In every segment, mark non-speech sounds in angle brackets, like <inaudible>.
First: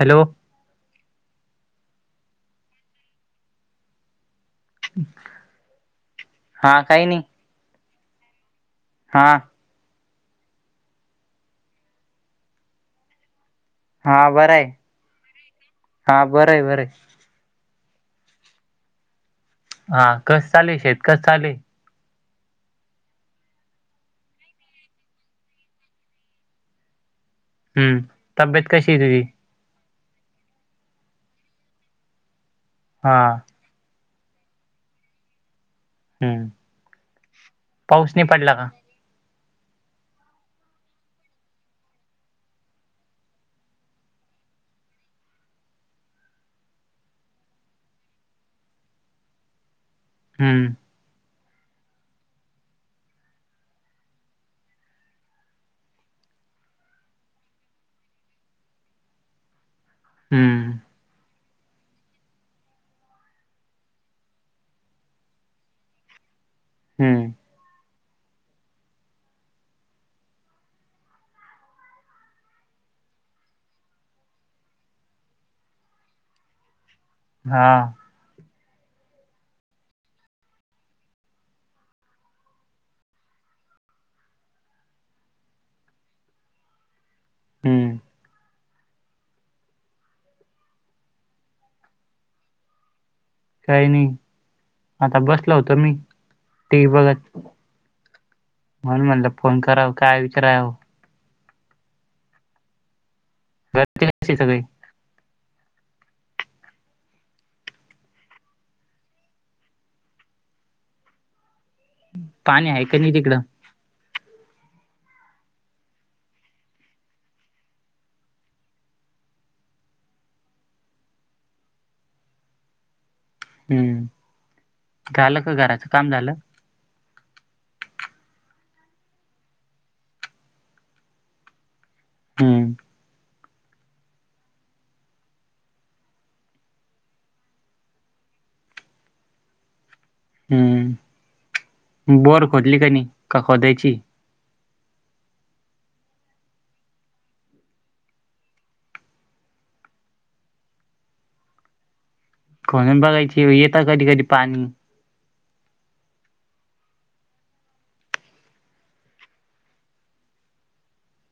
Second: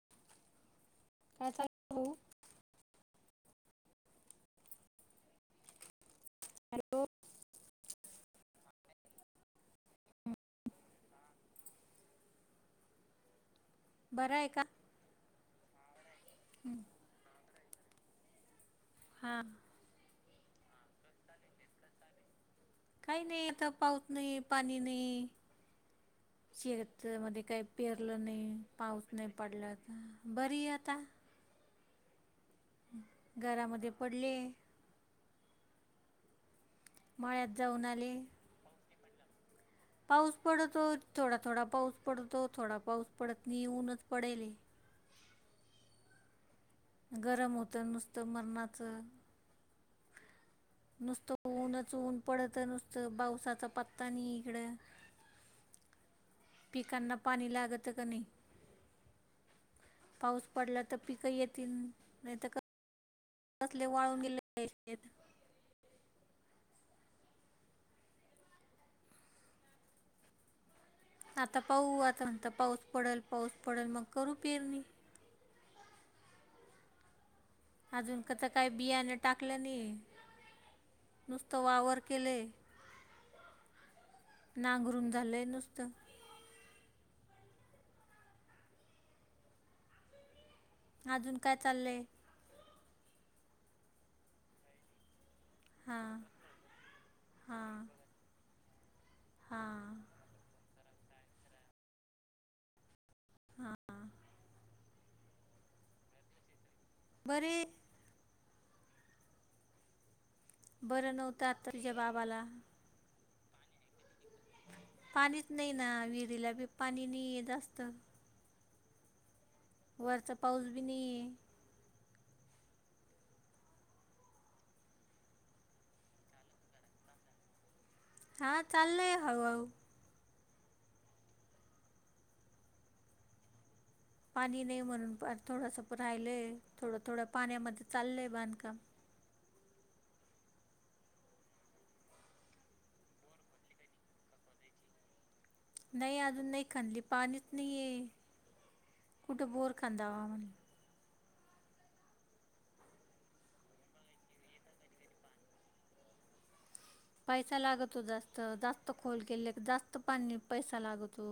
Hello काय चाललंय हा हॅलो काही नाही हा हा बरं आहे हा बरं आहे बरं आहे हा हा कस चालेल शेतकस चालेल काही नाही आता पाऊस नाही पाणी नाही शेत मध्ये काही हम्म. पेरलं नाही तब्येत कशी आहे पाऊस तुझी? नाही पडला आता बरी आता हा घरामध्ये पडले हम्म. मळ्यात जाऊन पाऊस आले नाही पडला का? पाऊस पडतो थोडा थोडा पाऊस पडतो थोडा पाऊस पडत नाहीऊनच पडेल गरम होतं नुसतं मरणाचं हम्म नुसतं ऊनच ऊन पडत नुसतं पावसाचा पत्ता नाही इकडं पिकांना पाणी लागतं का नाही पाऊस हम्म. पडला तर पीिक येतील नाही तर कसले वाळून गेले शेत हम्म आता पाह आता म्हणता पाऊस पडल पाऊस पडल मग करू पेरणी हा अजून कस काही बियाण टाकलं नाही नुसते वावर केले नांगरूम झालंय नुसतं हम्म अजून काय चाललंय काही नाही आता बसला होत मी हां तेी बघत हां म्हण म्हटलं फोन कराव हां काय विचारा हां घरती न सगळी बरे बरं नव्हतं आता तुझ्या बाबाला कानी तिकडं पाणीच नाही ना विहिरीलाी पाणी नाही जास्त वरचा पाऊस बी नाही आहे हम्म झालं का घराचं काम झालं हां ले होऊ आ. हम्म पाणी नाही म्हणून थोडंसं राहिलंय थोडं थोडं पाण्यामध्ये चाललंय बांधकाम. हम्म बर खोदली का नाही का खोदायची. नाही अजून नाही खनली पाणीच नाहीये. गुठ बोर कंदा होवा म्हण. खणून बघायची येेत कधी कधी पाणी. पैसा लागतो जास्त जास्त खोल केले जास्त पाणी पैसा लागतो.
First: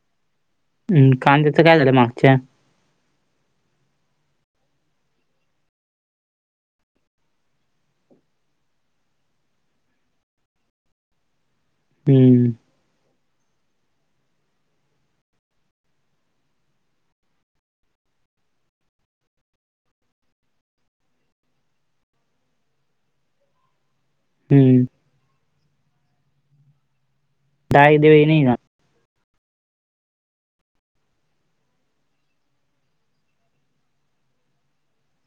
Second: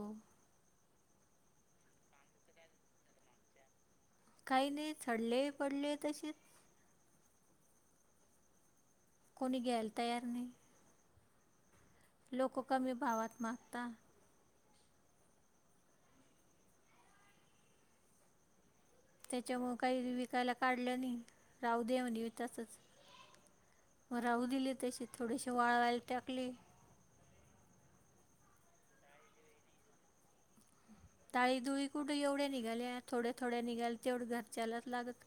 हम् कांद्याचं काय झालं मागच्या. काही नाही झडले पडले तशीच. कोणी घ्यायला तयार नाही. हम्म लोक कमी भावात मागतात. त्याच्यामु काही विकायला काढलं नाही राहू देवन तसच. राहू दिले हम्म तसे थोडेसे वाळवायल टाकले. दा देेव नाही ना. ताळी दुळी कुठे एवढ्या निघाल्या थोड्या थोड्या निघाल तेवढ्या घरच्यालाच लागत.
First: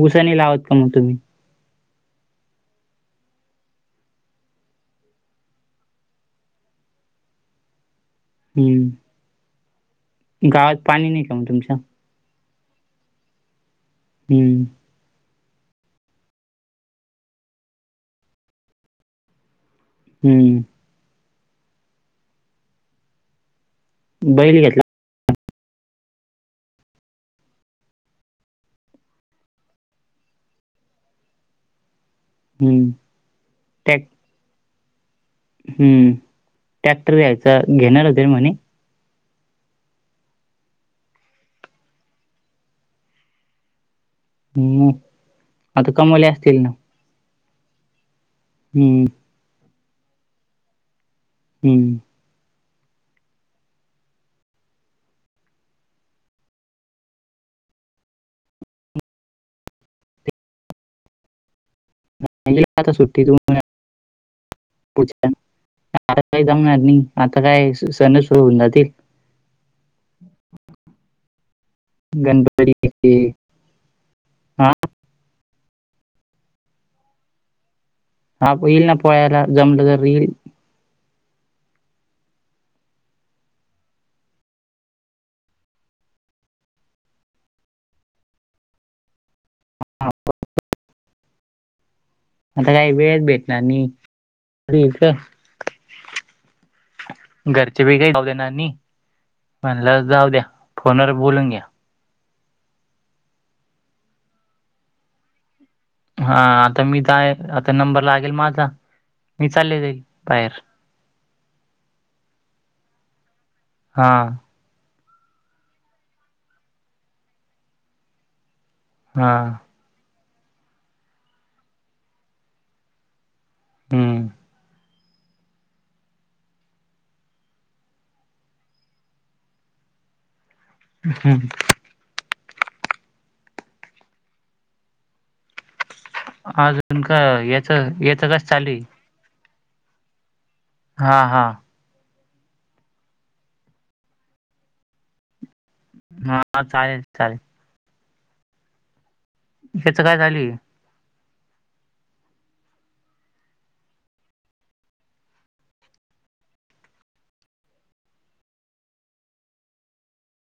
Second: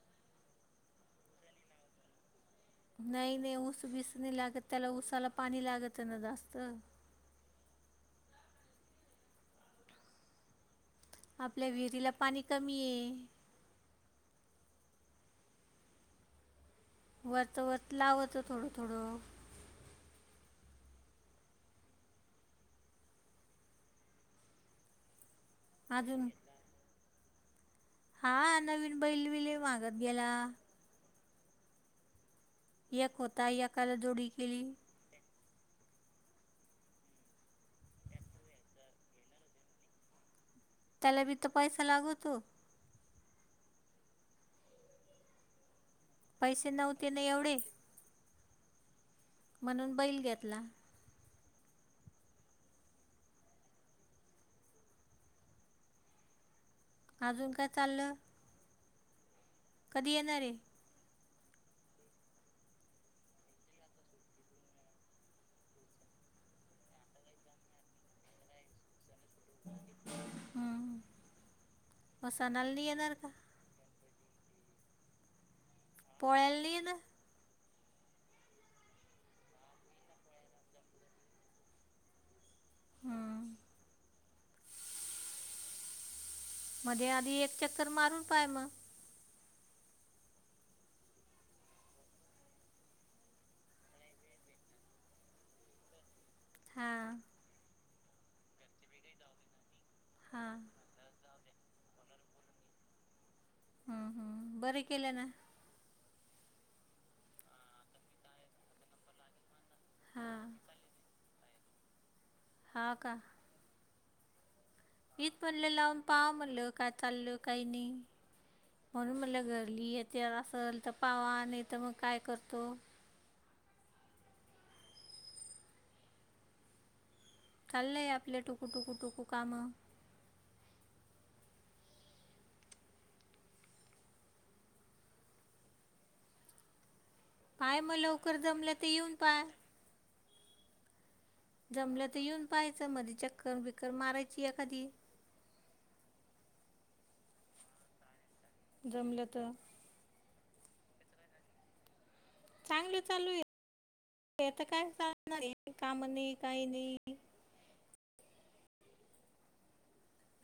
उऊसानी लावत का मग तुम्ही. नाही नाही ऊस बिस नाही लागत त्याला ऊसाला पाणी लागत ना जास्त. हम्म गा आपल्या विहिरीला पाणी कमी ये. हम्म वतवत लावतो थोडं थोडं. हम्म बैली घेतला. अजून. हा नवीन बैल विले मागत गेला. हम्म एक होता याकाल टॅक जोडी केली. हम्म टॅक्टर दयचा घेणार होते म्हणे त्याला बी त पैसा लागवतो. हम्म अध का मु. पैसे नव्हते ना एवढे. हम म्हणून बैल घेतला. हम्म अजून काय चाललं. कधी येणारे. म्ह आता सुट्टी तू. काही जांगणार नाही आता काय सण सुर होऊन जातील. हम्म गणपती होसानालली येणारार हे. का. हा पोळ्याला नाही येणार. हा येईल ना पोहायला जमलं तररी येईल. हां मध्ये आधी एक चक्कर मारून पाय मग. <unintelligible> आता काही वेळच भेटणार नाही. हां. घरचे बी का जाऊ द्या नानी म्हणलं जाऊ द्या हां फोनवर बोलून घ्या. हम् हम् बरे केले ना. हा आता मी जाय आता नंबर लागेल माझा मी चालले तई हां बाहेर. हा का. हा. इथ म्हणलं लावून पाहा म्हणल काय चालल काही नाही. म्हणून हा मला घरली येेत असल तर पावा नाही तर मग काय करतो. हम्म खाल्लंय आपले टुकू-टुकू-टुकू कामं. हम्. अजून का याच याच कास चाली. पिऊन पार. हा हा. जमलं तर येऊन पाहायचं मध्ये चक्कर बकर मारायची एखादी. हा चालेल चालेल. जमलं तर. याच काय झाली? चांगलं चालू आहेता काय चालणार काम नाही काही नाही.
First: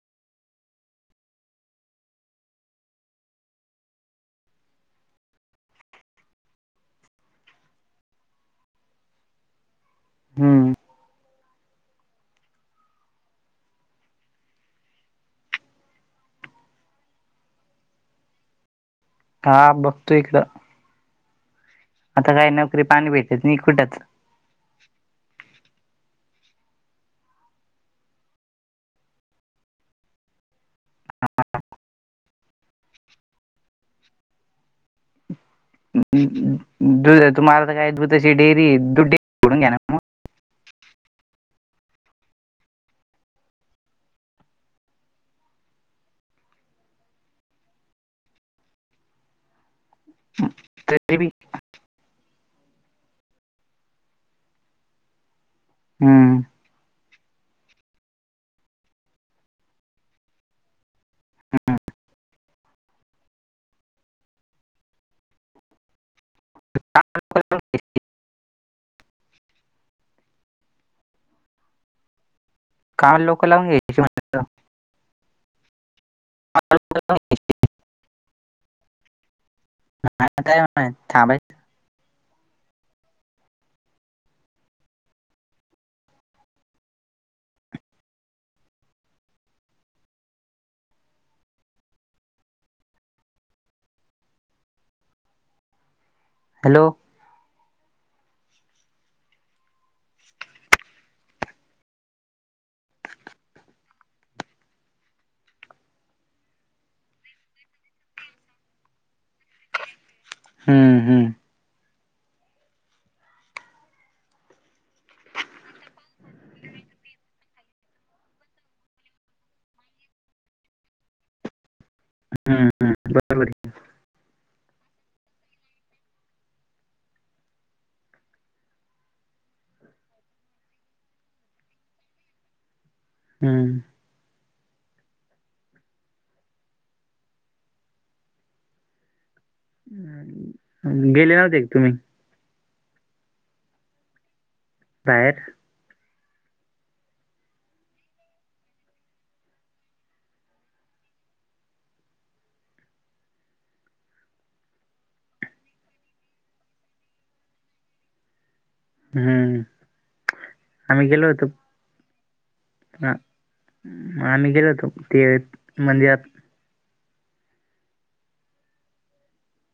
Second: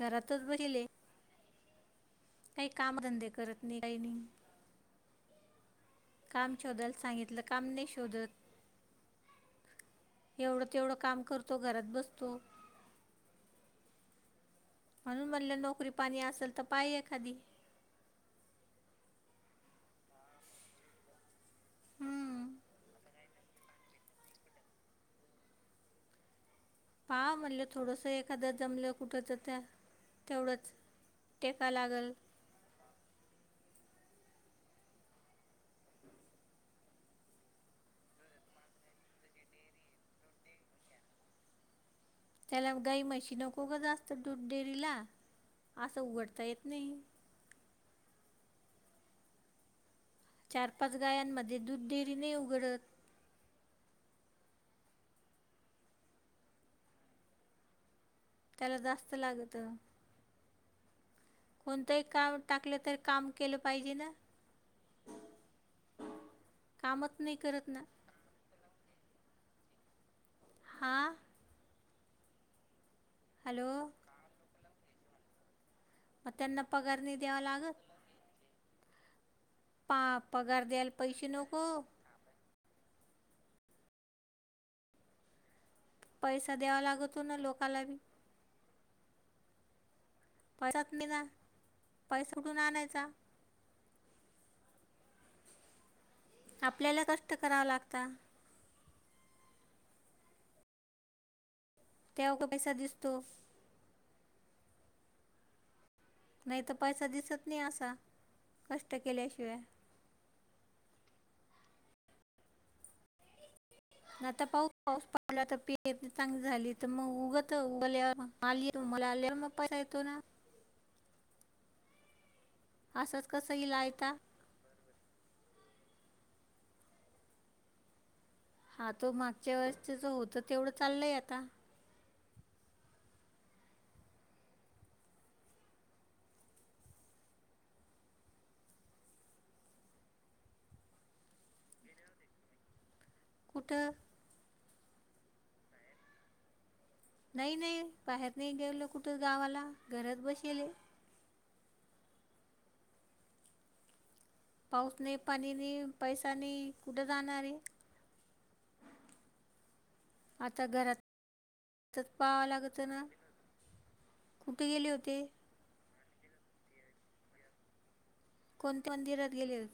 घरातच बरल आहे. काही कामधंदे करत नाही काही नाही. काम शोधाल सांगितलं काम नाही शोधत. <inaudible> एवढं हम्म तेवढं काम करतो घरात बसतो. म्हणून म्हणलं नोकरी पाणी असेल तर पाहि एखादी. हा बघतोयदां. आता हम्म काय नकरी पाणी भेटत न कुटच. पाहा म्हणलं थोडंसं एखादं जमलं कुठच त्या तेवढंच. टेका लागल. दध तुम्हाला तर काय दुध तशी डेअरी दुध डेडून घ्या ना. मग त्याला गाई मशीनं खोकं असतं दूध डेरीला असं उघडता येत नाही. चार पाच तरी बी गायांमध्ये दूध डेरीने उघडत. हम्म. त्याला जास्त लागत कोणतंही काम. टाकलं तर काम केलं पाहिजे ना. कामच नाही करत ना. हा. काम लोक हॅलो लावून यायची. मग त्यांना पगारने द्यावा लागल? पा पगार आता काय द्याल पैसे थांबायचं नको. पैसा द्यावा लागत तो ना लोकांला. पैसच नाही ना पैसा उठून आणायचा. हॅलो आपल्याला कष्ट कराव लागत. तेव्हा का पैसा दिसतो. नाही तर पैसा दिसत नाही असा कष्ट केल्याशिवाय. हम्म हम्. <inaudible> आता पाऊस पाऊस पडला तर पी चांगली झाली तर मग उगत उगल्या. आली मला आलीवर मग पैसा येतो ना. हम्म. असच कसंहीलायता. हा तो मागच्या वेळेस त्याचं होत तेवढं चाललय आता. हम्म. <inaudible> गेले नव्हते तुम्ही. कुठं? बाहेर नाही नाही बाहेर नाही गेवलं कुठं गावाला घरात बसेल पाऊसने पाणीने पैसाने कुठे जाणारे हम्म आम्ही गेलो होतो त पाहाव लागत हा आम्ही गेलो होतो गेले होते ते मंदिरात कोणत्या मंदिरात गेले हो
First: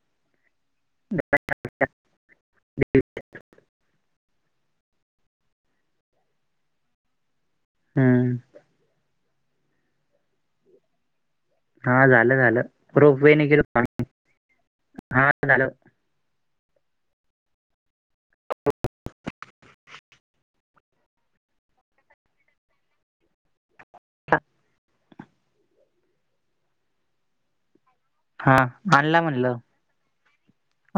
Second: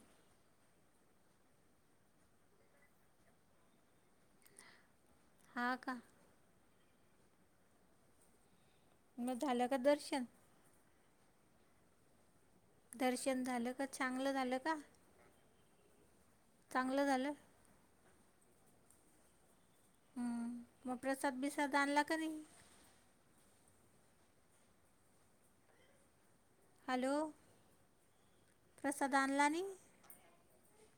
हा का हम्म मग झालं का दर्शन हा झालं झालं रोप वे दर्शन नि केील झालं पा का चांगलं झालं का हा झालं चांगलं झालं ह मग प्रसाद विसााद आण आणला कररीी ह हॅलो हां, प्रसाद आणला म्हणलं. नि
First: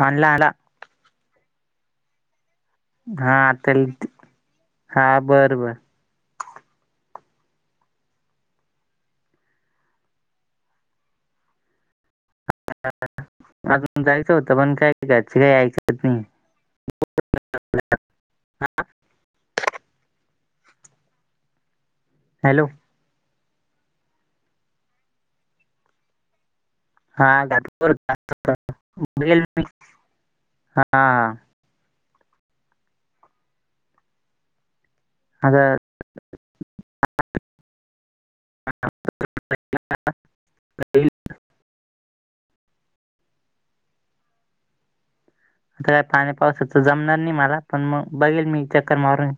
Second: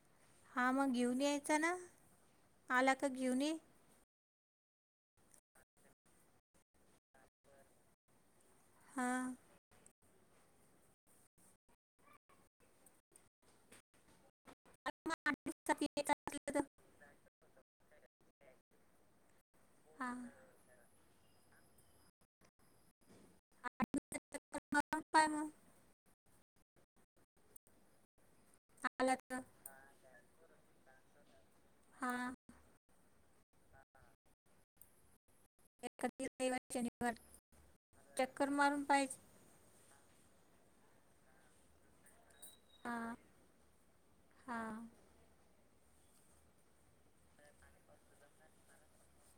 आणला, आणला. हा मग घेऊन यायचा ना आला का घेऊन ये हाता हा बरं बर हां अजून जायचं होतं पण काय अरे घचे मग आठ काही दिवसात ऐकत यायचं नाही असलं तर हां हा हॅलो काय मग हा आला तर हा हा अ ए आणि शनिवार चक्कर मारून पाहिजे का हा हा आता काय पाणी पावस तर जमणार नाही मला पण मग बघेल मी चक्कर मारून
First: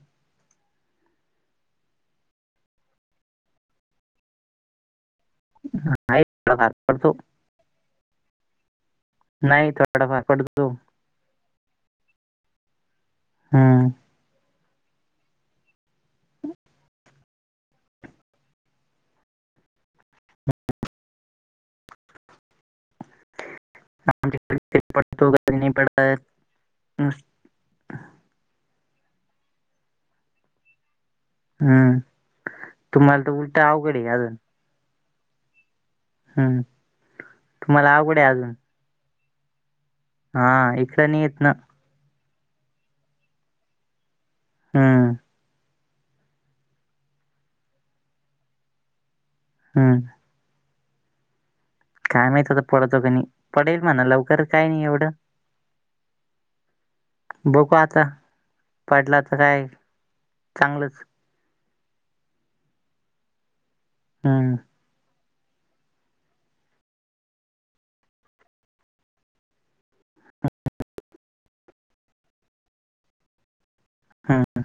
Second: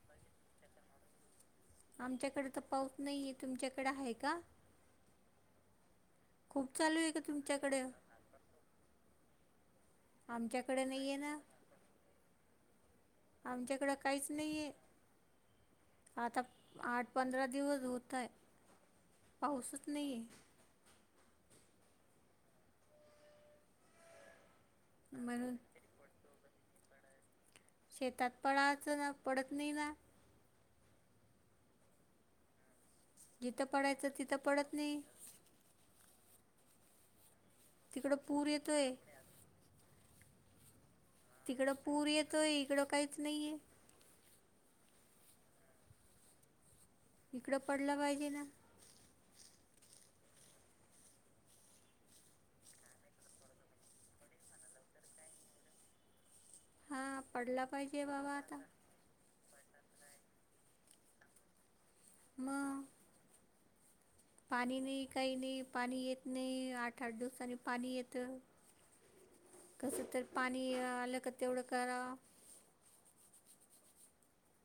आमच्याकडे तर पाऊस नाहीय तुमच्याकडे आहे का हा खूप चालू आहे का तुमच्याकडे नाही थोडाफार पडतो. आमच्याकडे नाहीये ना हम्म. आमच्याकडं काहीच नाहीये आता आठ पंधरा दिवस होत आहे पाऊसच नाहीये ो म्हणून पडत शेतात पडायचं ना पडत नाही ना हम्म तुम्हाला तर उलट जिथं अवघड पडायचं अजून तिथं पडत नाही हम् तिकडं पूर येतो आहे हा इक नाहीेत तिकडं पूर येतोय इकडं काहीच नाहीये हम्म इकडं पडलं पाहिजे ना हम्म काय मात तर पडतो का नाही पडेल म्हणा लवकर काय नाही एवढं हा. बघु आता पडलातर हाय चांगलंच. म.. हम्म. पाणी नाही काही नाही पाणी येत नाही आठ, आठ दिवसांनी पाणी येत. कसं तर पाणी आलं का तेवढं कराव. हम्म.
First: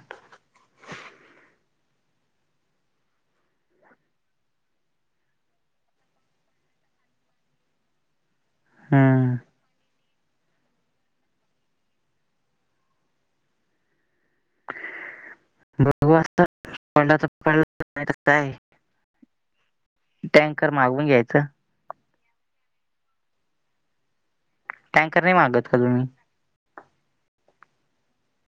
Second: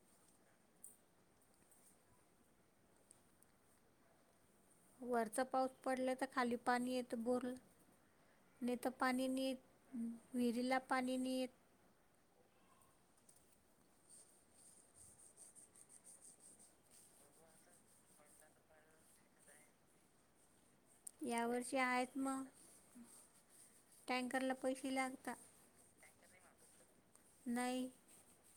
वरचा पाऊस पडला तर खाली पाणी येतं बोरल नाही तर पाणी हम्म. नाहीेत.. विहिरीला पाणी नियेत. बघु असता पडला तर पडला.. काय कताय? टँकर मागून घ्यायचं. ते आहेत मग टँकरला पैसे लागतात. फलुमही. नाही‌.